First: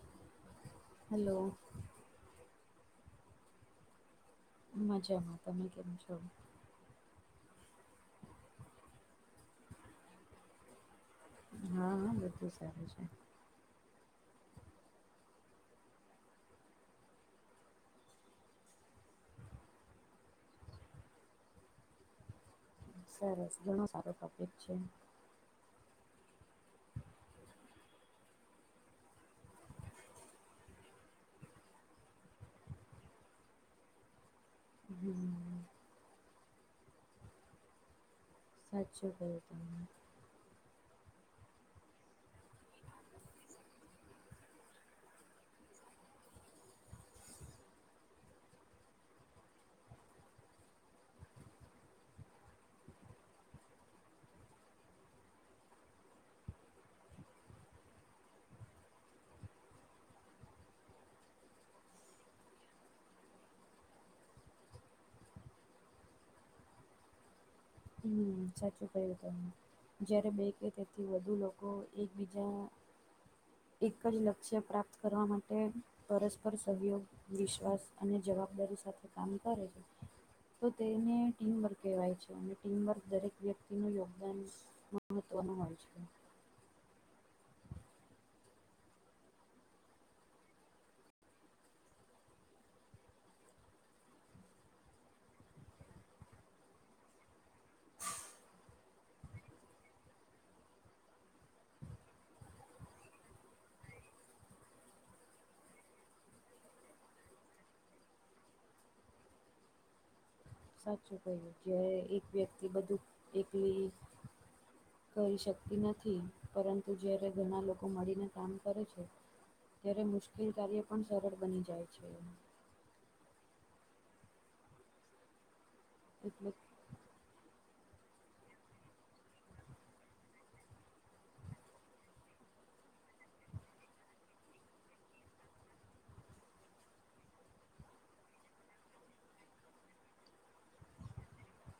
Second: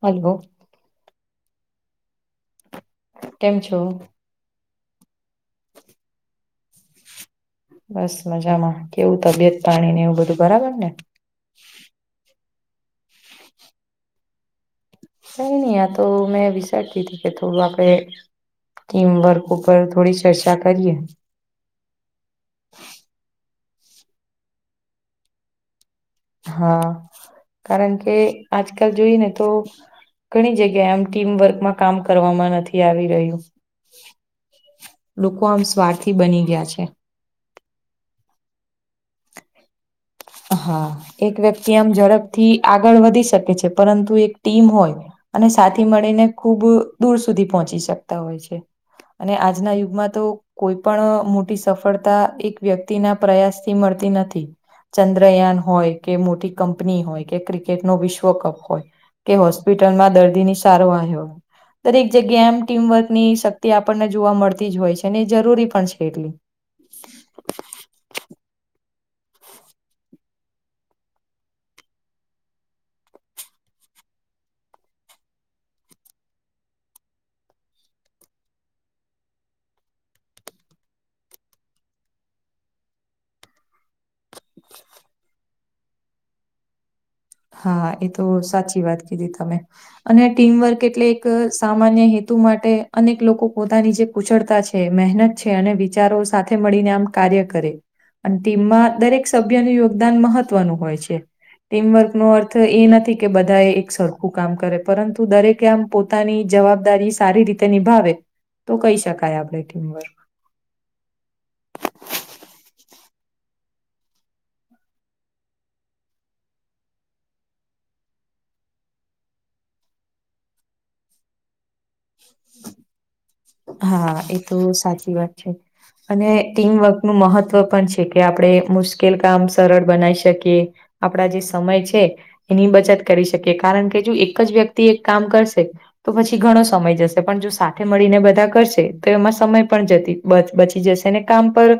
હલ્વો hello કેમ છો મજામાં તમે કેમ છો બસ મજામાં કેવું તબિયત પાણી ને એવું બધું બરાબર ને હા હા બધું સારું છે નઈ નહી આ તો મેં વિચારતી હતી કે થોડું આપણે ટીમ વર્ક ઉપર થોડી ચર્ચા કરીએ હ સરસ ઘણો સારો ટોપિક છે. હા, કારણ કે આજકાલ જોઈ ને તો ઘણી જગ્યાએ આમ ટીમવર્કમાં કામ કરવામાં નથી આવી રહ્યું. લોકો હમ આમ સ્વાર્થી બની ગયા છે. હાચુ કયું તમે. હા, એક વ્યક્તિ આમ ઝડપથી આગળ વધી શકે છે પરંતુ એક ટીમ હોય અને સાથેથી મળીને ખુબ દૂર સુધી પહોંચી શકતા હોય છે. અને આજના યુગમાં તો કોઈ પણ અહ મોટી સફળતા એક વ્યક્તિના પ્રયાસથી મળતી નથી. ચંદ્રયાન હોય કે મોટી કંપની હોય કે ક્રિકેટ નો વિશ્વ કપ હોય. કે હોસ્પિટલ માં દર્દી ની સારવાય હોય દરેક જગ્યા આમ ટીમવર્ક ની શક્તિ આપણને જોવા મળતી જ હોય છે ને એ જરૂરી પણ છે એટલી. હમ્મ, સાચું કયું તમે. જયારે બે કે તે થી વધુ લોકો એકબીજા એક જ લક્ષ્ય પ્રાપ્ત કરવા માટે પરસ્પર સહયોગ વિશ્વાસ અને જવાબદારી સાથે કામ કરે છે તો તેને ટીમ વર્ક કહેવાય છે. અને ટીમવર્ક દરેક વ્યક્તિનું યોગદાન મહત્ત્વનું હોય છે. હા, એ તો સાચી વાત કીધી તમે. અને ટીમવર્ક એટલે એક સામાન્ય હેતુ માટે અનેક લોકો પોતાની જે કુશળતા છે મહેનત છે અને વિચારો સાથે મળીને આમ કાર્ય કરે અન ટીમમાં દરેક સભ્યનું યોગદાન મહત્વનું હોય છે. ટીમવર્ક નો અર્થ એ નથી કે બધાએ એક સરખું કામ કરે પરંતુ દરેકે આમ પોતાની જવાબદારી સારી રી તે નિભાવે તો કહી શકાય આપડે ટીમવર્ક. સાચું કહ્યું જ એક વ્યક્તિ બધું એકલી કરી શકતી નથી પરંતુ જ્યારે ઘણા લોકો મળીને કામ કરે છે ત્યારે મુશ્કેલ કાર્ય પણ સરળ બની જાય છે એમ. હા, એ તો સાચી વાત છે. અને એટલે ટીમવક નું મહત્વ પણ છે કે આપડે મુશ્કેલ કામ સરળ બનાઈ શકીએ આપડા જે સમય છે એની બચત કરી શકીએ કારણ કે જો એક જ વ્યક્તિ એક કામ કરશે તો પછી ઘણો સમય જશે પણ જો સાથે મળીને બ ધા કરશે તો એમાં સમય પણ જતી બ-બચી જશે કામ પર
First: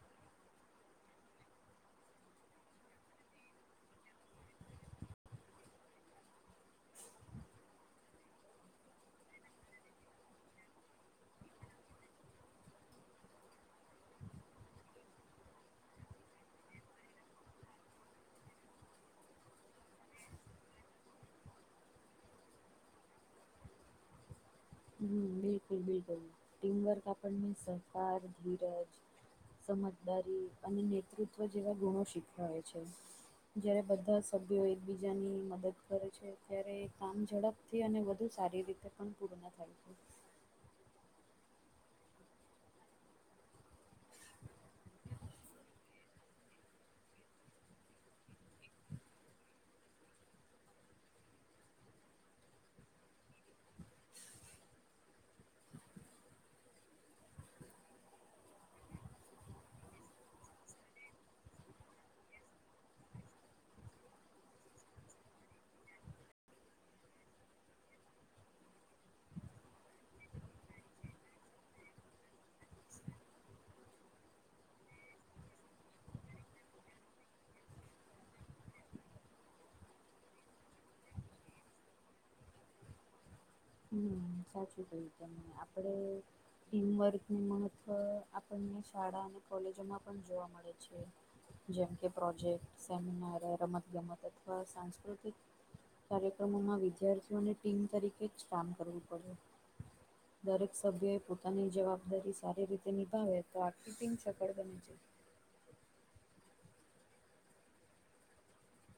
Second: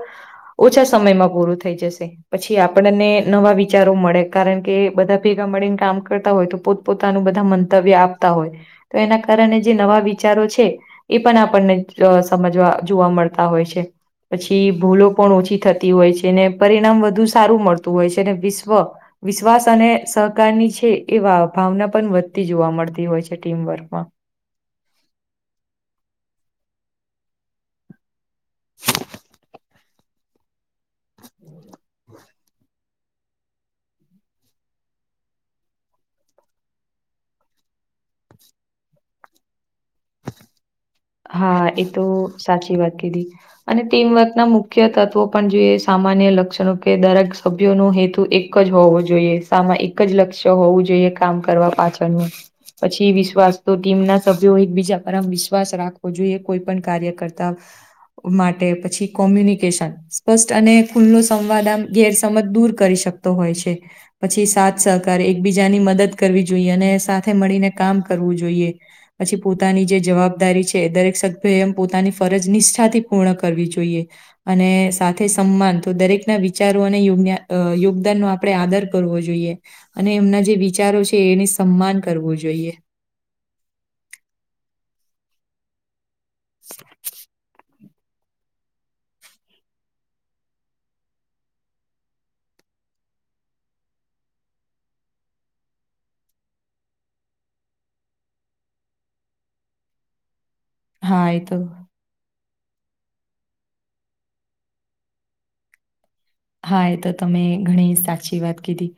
ઓછા સમયમાં પૂરું થઈ જશે પછી આપણને નવા વિચારો મળે. કારણ કે બધા ભેગા મળીને કામ કરતા હોય તો પોત પોતાનું બધા મંતવ્ય આપતા હોય તો એના કારણે જે નવા વિચારો છે એ પણ આપણને અહ સમજવા જોવા મળતા હોય છે. પછી ભૂલો પણ ઓછી થતી હોય છે ને પરિણામ વધુ સારું મળતું હોય છે. અને વિશ્વ વિશ્વાસ અને સહકારની છે એ ભાવ ભાવના પણ વધતી જોવા મળતી હોય છે ટીમવર્કમાં. હમ્મ બિલકુલ બિલકુલ ટીમવર્ક આપણને સહકાર ધીરજ સમજદારી અને નેતૃત્વ જેવા ગુણો શીખવાવે છે. જ્યારે બધા સભ્યો એકબીજાની મદદ કરે છે ત્યારે કામ ઝડપ થી અને વધુ સારી રીતે પણ પૂર્ણ થયું હા, એ તો સાચી વાત કીધી. અને ટીમવર્ક ના મુખ્ય તત્વો પણ જોઈએ સામાન્ય લક્ષણો કે દરેક સભ્યોનો હેતુ એક કજ હોવું જોઈએ સામાં એક જ લક્ષ્ય હોવું જોઈએ કામ કરવા પાછળનું. પછી વિશ્વાસ તો ટીમ ના સભ્યો એકબીજા પર આમ વિશ્વાસ રાખ કોઈ પણ કાર્ય કરતા માટે પછી કોમ્યુનિકેશન સ્પષ્ટ અને ખુલ્લો સંવાદ આમ ગેરસમજ દૂર કરી શક તો હોય છે. પછી સાથ સહકારે એકબીજાની મદદ કરવી જોઈએ અને સાથે મળીને કામ કરવું જોઈએ પછી પોતાની જે જવાબદારી છે કે દરેક સભ્યો એમ પોતાની ફરજ નિષ્ઠાથી પૂર્ણ કરવી જોઈએ અને સાથે સમાન તો દરેકના વિચારો અનેયો યોગદાન નો આપ આપણે આદર કરવો જોઈએ અને એમના જે વિચારો છે એને સન્માન કરવું જોઈએ હમ્મ સાચું કયું તમેં આપડે ટીમવર્કનુ મહત્વ આપણને શાળા અને કોલેજોમાં પણ જોવા મળે છે જેમ કે પ્રોજેક્ટ સેમિનાર રમત ગમત અથવા સાંસ્કૃતિક કાર્યક્રમોમાં વિદ્યાર્થીઓ અને ટીમ તરીકે કામ કરવું પડે દરેક સભ્યોએ હા એ તો પોતાની જવાબદારી સારી રીતે નિભાવે તો આ ફિટિંગ સગડ બને છે હા એ તો તમે ઘણી સાચી વાત કીધી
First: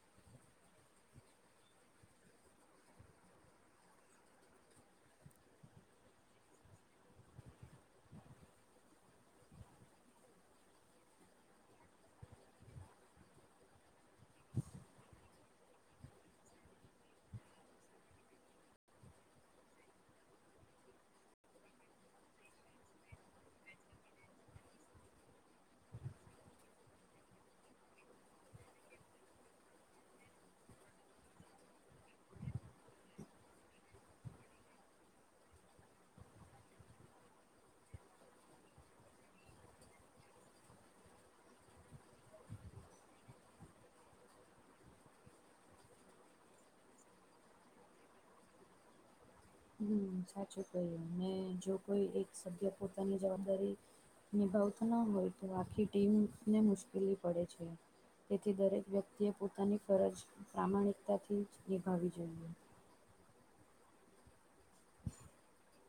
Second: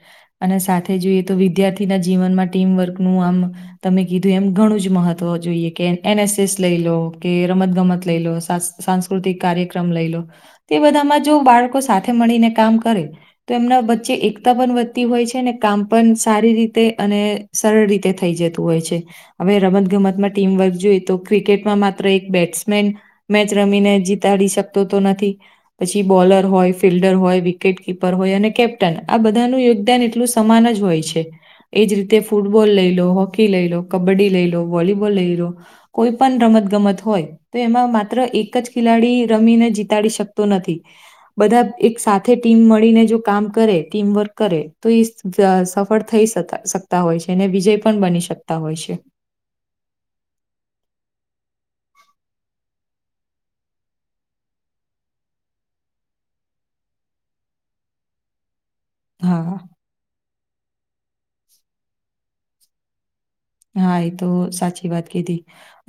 અને સાથે જોઈએ તો વિદ્યાર્થીના જીવનમાં ટીમવર્કનું આમ તમે કીધું એમ ઘણું જ મહત્વ જોઈએ કે એનએસએસ લઈ લો કે રમત ગમત લઈ લો સાંસ્કૃતિક કાર્યક્રમ લઈ લો તે બધામાં જો બાળકો સા થે મળીને કામ કરે તો એમના વચ્ચે એકતા પણ વધતી હોય છે ને કામ પણ સારી રીતે અને સરળ રીતે થઈ જતું હોય છે હવે રમતગમતમાં ટીમવર્ક જોઈએ તો ક્રિકેટમાં માત્ર એક બેટ્સમેન મેચ રમીને જીતાડી શકતો તો નથી પછી બોલર હોય ફિલ્ડર હોય વિકેટ કપર હોય અને કેપ્ટન આ બધાનું યોગદાન એટલું સમાન જ હોય છે એજ રીતે ફૂટબોલ લઈ લો હોકી લઈ લો કબડ્ડી લઈ લો વોલીબોલ લઈ લો કોઈ પણ રમત ગમત હોય તો એમાં માત્ર એક જ ખેલાડી રમીને જીતાડી શકતો નથી બધા એક સાથે ટીમ મળીને જો કામ કરે ટીમવર્ક કરે તો એ સફળ થઈ હોય છે અને વિજય પણ બની શકતા હોય છે હમ્મ સાચું કહી્યું અનેને જો કોઈ એક સભ્ય પોતાની જવાબદારી નિભાવતા ન હોય તો આખી ટીમને મુશ્કેલી પડે છે તેથી દરેક વ્યક્તિએ હા. પોતાની ફરજ પ્રામાણિકતાથી જ નિભાવવી જોઈએ હા એ તો સાચી વાત કીધી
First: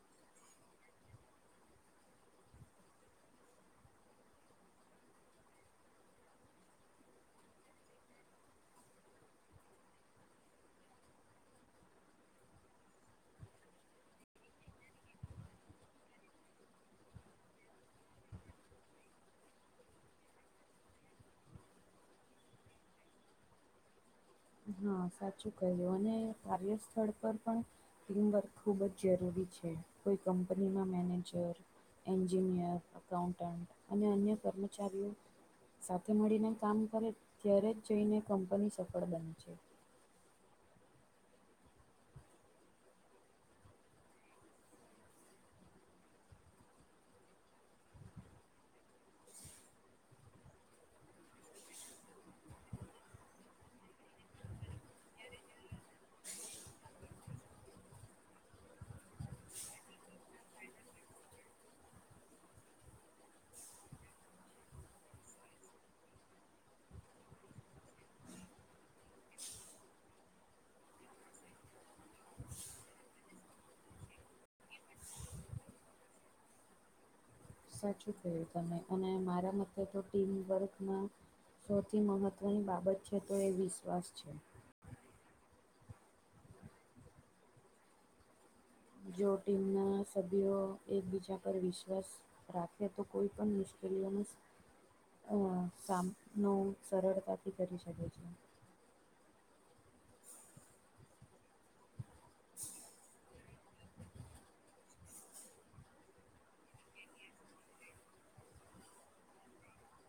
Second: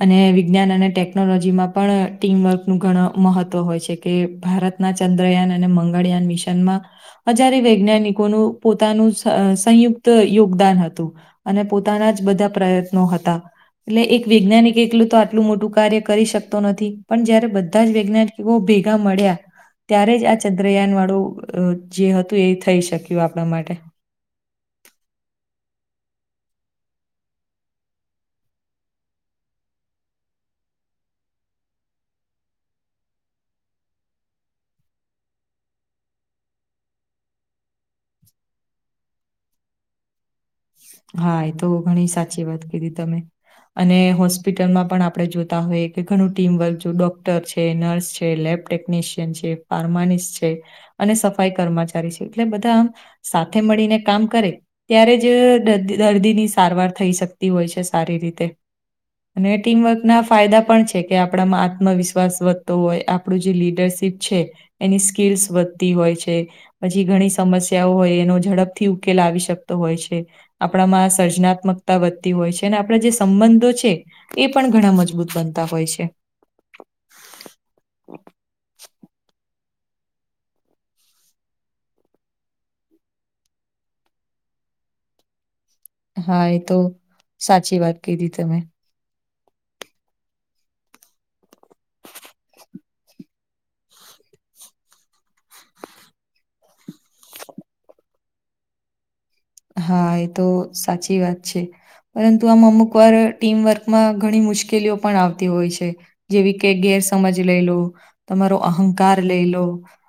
અને વિજ્ઞાન અને ટેકનોલોજી માં પણ ટીમવર્ક નું ઘણ મહત્વ હોય છે કે ભારતના ચંદ્રયાન અને મંગળયાન મિશનમાં અજ્યારે વૈજ્ઞાનિકોનું પોતાનું સંયુક્ત યોગદાન હતું અને પોતાના જ બધા પ્રયત્નો હતા એટલે એક વૈજ્ઞાનિક એકલું તો આટલું મોટું કાર્ય કરી શકતો નથી પણ જયારે બધા જ વૈજ્ઞાન કે બહ ભેગા મળ્યા ત્યારે જ આ ચંદ્રયાન વાળું જે હતું એ થઈ શક્યું આપણા માટે હા સાચું કહ્યું અને કાર્યસ્થળ પર પણ ટીમવર્ક ખૂબ જ જરૂરી છે કોઈ કંપનીના મેનેજર એન્જિનિયર અકાઉન્ટન્ટ અને અન્ય કર્મચારીઓ સાથે મળીને કામ કરે ત્યારે જ જઈને કંપની સફળ બન છે હા એ તો ઘણી સાચી વાત કીધી તમે અને હોસ્પિટલમાં પણ આપણે જોતા હોઈએ કે ઘણું ટીમવર્ક જો ડોક્ટર છે નર્સ છે લેબટેક ટેકનીશિયન છે ફાર્માનિસ્ટ છે અને સફાઈ કર્મચારી છે એટલે બધા આમ સાથે મળીને કામ કરે ત્યારે જ દર્દી ની સારવાર થઈ શકતી હોય છે સારી રીતે અને ટીમવર્કના ફાયદા પણ છે કે આપણામાં આત્મવિશ્વાસ વધતો હોય આપણું જે લીડરશીપ છે એની સ્કીલ્સ વધતી હોય છે પછી ઘણી સમસ્યાઓ હોય એનો ઝડપથી ઉકેલ આવી શકતો હોય છે આપણામાં સર્જનાત્મકતા વધતી હોય છે અને આપણા જે સંબંધો છે એ પણ ઘણા મજબૂત બનતા હોય છે સાચું કહ્યુ તમે અને મારા મથે તો ટીમ વર્કમાં સૌથી મહત્ત્વની બાબત છે તો એ વિશ્વાસ છે. હા એ તો સાચી વાત કીધી તમે જો ટીમના સભ્યો એકબીજા પર વિશ્વાસ રાખેએ તો કોઈ પણ મુશ્કેલીઓનું અ સામનો સરળતાથી કરી શકે છે. હા એ તો સાચી વાત છે. પરંતુ આમ અમુક વાર ટીમવર્કમાં ઘણી મુશ્કેલીઓ પણ આવતી હોય છે. જેવી કે ગેરસમજ લઈ લો તમારો અહંકાર લઈ લો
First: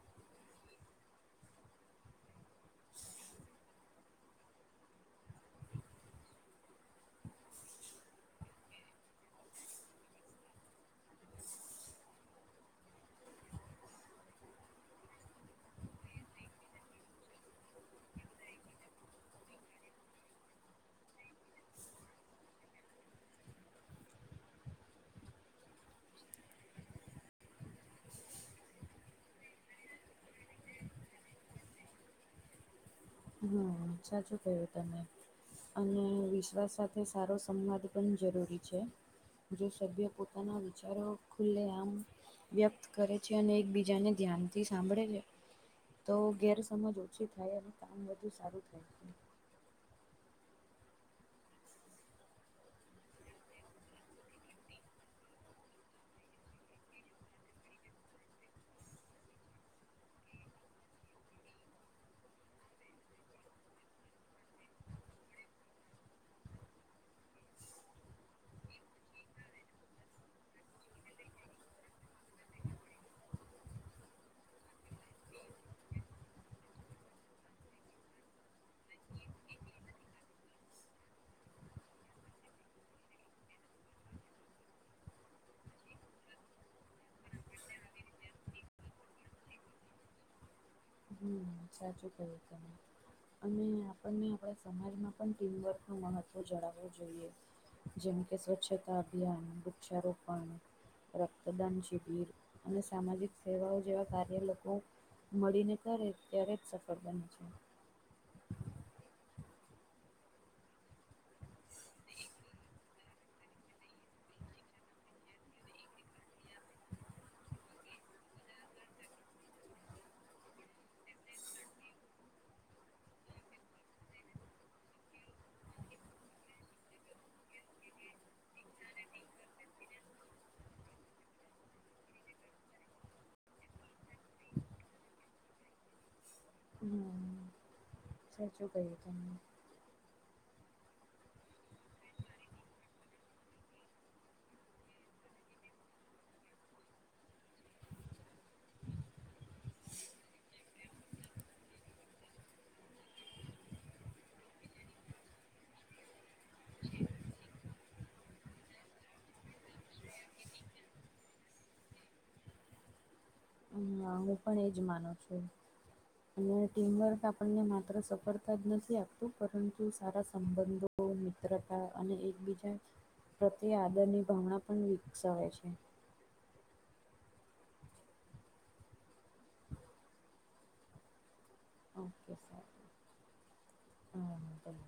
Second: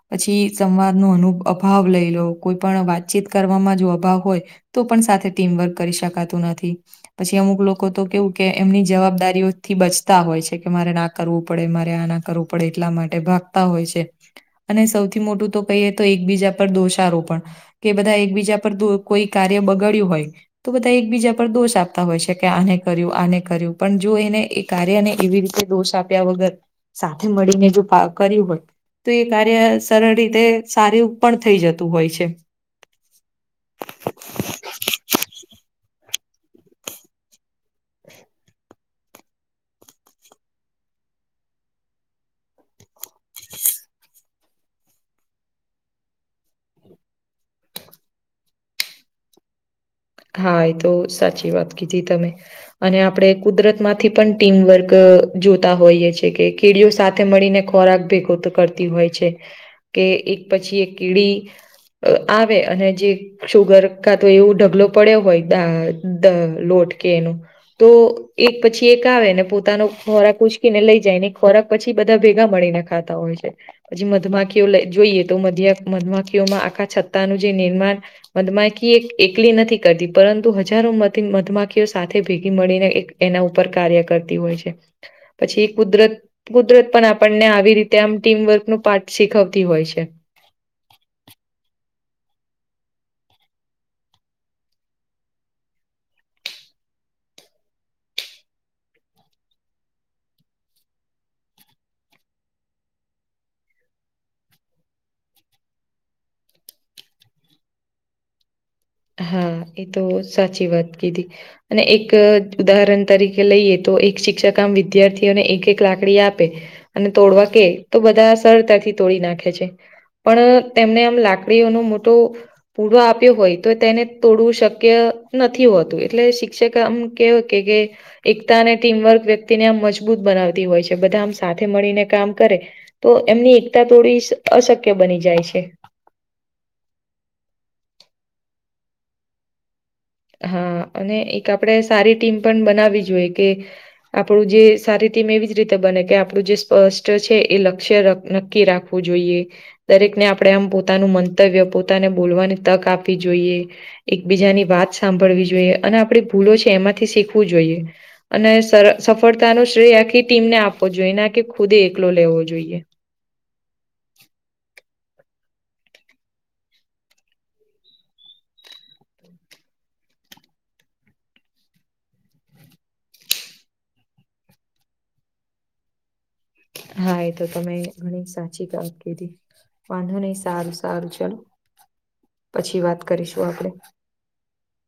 પછી સંવાદ નુ અનુ અભાવ લઈ લો કોઈ પણ વાતચીત કરવાવામાં જો અભાવ હોય તો પણ સાથે ટીમવર્ક કરી શકાતું નથી. પછી અમુક લોકો તો કેવું કે એમની જવાબદારીઓથી બચતા હોય છે કે મારે ના કરવું પડે મારે આ ના કરવું પડે એટલા માટે ભાગતા હોય છે. અને સૌથી મોટું તો કહીએ તો એકબીજા પર દોષારોપણ કે બધા એકબીજા પર દો કોઈ કાર્ય બગાડ્યું હોય તો બધા એકબીજા પર દોષ આપતા હોય છે કે આને કર્યું આને કર્યું પણ જો એને એ કાર્યને એવી રીતે દોષ આપ્યા વગર સાથે મળીને જો કા કર્યું હોય તો એ કાર્ય સરળ રીતે સારી પણ થઈ જતું હોય છે હમ્મ સાચું કેયું તમે અને વિશ્વાસ સાથે સારો સંવાદ પણ જરૂરી છે. જે સભ્ય પોતાના વિચારો ખુલ્લે આમ વ્યક્ત કરે છે અને એકબીજાને ધ્યાનથી સાંભળે ને તો ગેરસમજ ઓછી થાય અને કામ વધુ સારું થાય એમ હા એ તો સાચી વાત કીધી તમે અને આપળે કુદરત માંથી પણ ટીમવર્ક અ જોતા હોઈએ છીએ કે કીડીઓ સાથે મળીને ખોરાક ભેગો તો કરતી હોય છે કે એક પછી એક કીડી અ આવે અને જે શુગર કા તો એવું ઢગલો પડ્યો હોય દાઆ દ લોટ કે એનું તો એક પછી એક આવે ને પોતાનું ખોરાક ઉછકીને લઈ જાય એ ખોરાક પછી બધા ભેગા મળીને ખાતા હોય છે. પછી મધમાખીયો લય જોઈએ તો મધ્ય મધમાખીઓમાં આખા છતાંનું જે નિર્માણ મધમાખી એક એકલી નથી કરદી પરંતુ હજારો મધી મધમાખીઓ સાથે ભેગી મળીને એક એના ઉપર કાર્ય કરતી હોય છે. પછી કુદરત કુદરત પણ આપણને આવી રીતે આમ ટીમવર્કનું પાર્ટ શીખવતી હોય છે. હમ્મ સાચું કયું તમે અને આપણને આપળા સમાજમાં પણ ટીમવર્ક નું મહત્વ જળાવું જોઈએ. જેમ કે સ્વચ્છતા અભિયાન, વૃક્ષારોપણ રક્તદાન શિબિર અને સામાજિક સેવાઓ જેવા કાર્ય લોકો મળીને કરે ત્યારે જ સફળ બને છે. હા એ તો સાચી વાત કીધી અને એક ઉદાહરણ તરીકે લઈએ તો એક શિક્ષક આમ વિદ્યાર્થીઓને એક એક લાકડી આપે અને તોડવા કે તો બધા સરળતાથી તોડી નાખે છે. પણ તેમને આમ લાકડીઓનો મોટો પૂરો આપ્યો હોય તો તેને તોડવું શક્ય નથી હોતું એટલે શિક્ષક આમ કેવા કે કે એકતા અને ટીમવર્ક વ્યક્તિને આમ મજબૂત બનાવતી હોય છે બધા આમ સાથે મળીને કામ કરે તો એમની એકતા તોળવી અશક્ય બની જાય છે. હમ્મ. સાચું કયું તમે. હા અને એક આપળે સારી ટીમ પણ બનાવી જુએ કે આપળુ જે સારી ટીમ એવી જ રીતે બને કે આપળુ જે સ્પષ્ટ છે એ લક્ષ્ય ર નક્કી રાખ રાખવું જોઈએ. દરેકને આપળે આમ પોતાનું મંતવ્ય, પોતાને બોલવાની તક આપવી જોઈએ. એકબીજાની વાત સાંભળવી જોઈએ અને આપળી ભૂલો છે એમાંથી શીખવું જોઈએ. અને સળ સફળતા નું શ્રેય આખી ટીમને આપવો જોઈએ ના કે ખુદે એકલો લેવો જોઈએ. હમમ હું પણ એજ માનું છું. અને ટીમવર્ક આપણને માત્ર સફળતા જ નથી આપતું પરંતુ સારા સંબંધો સબંધો, મિત્રતા અને એકબીજા પ્રત્યે આદર ની ભાવના પણ વિકસવે છે‌. હા એ તો તમે ઘણી સાચી ગત કીધી વાંધો નહી સારું સારું ચલો. ઓકે પછી સારું વાત કરીશું આપડે. આ હા ભલે.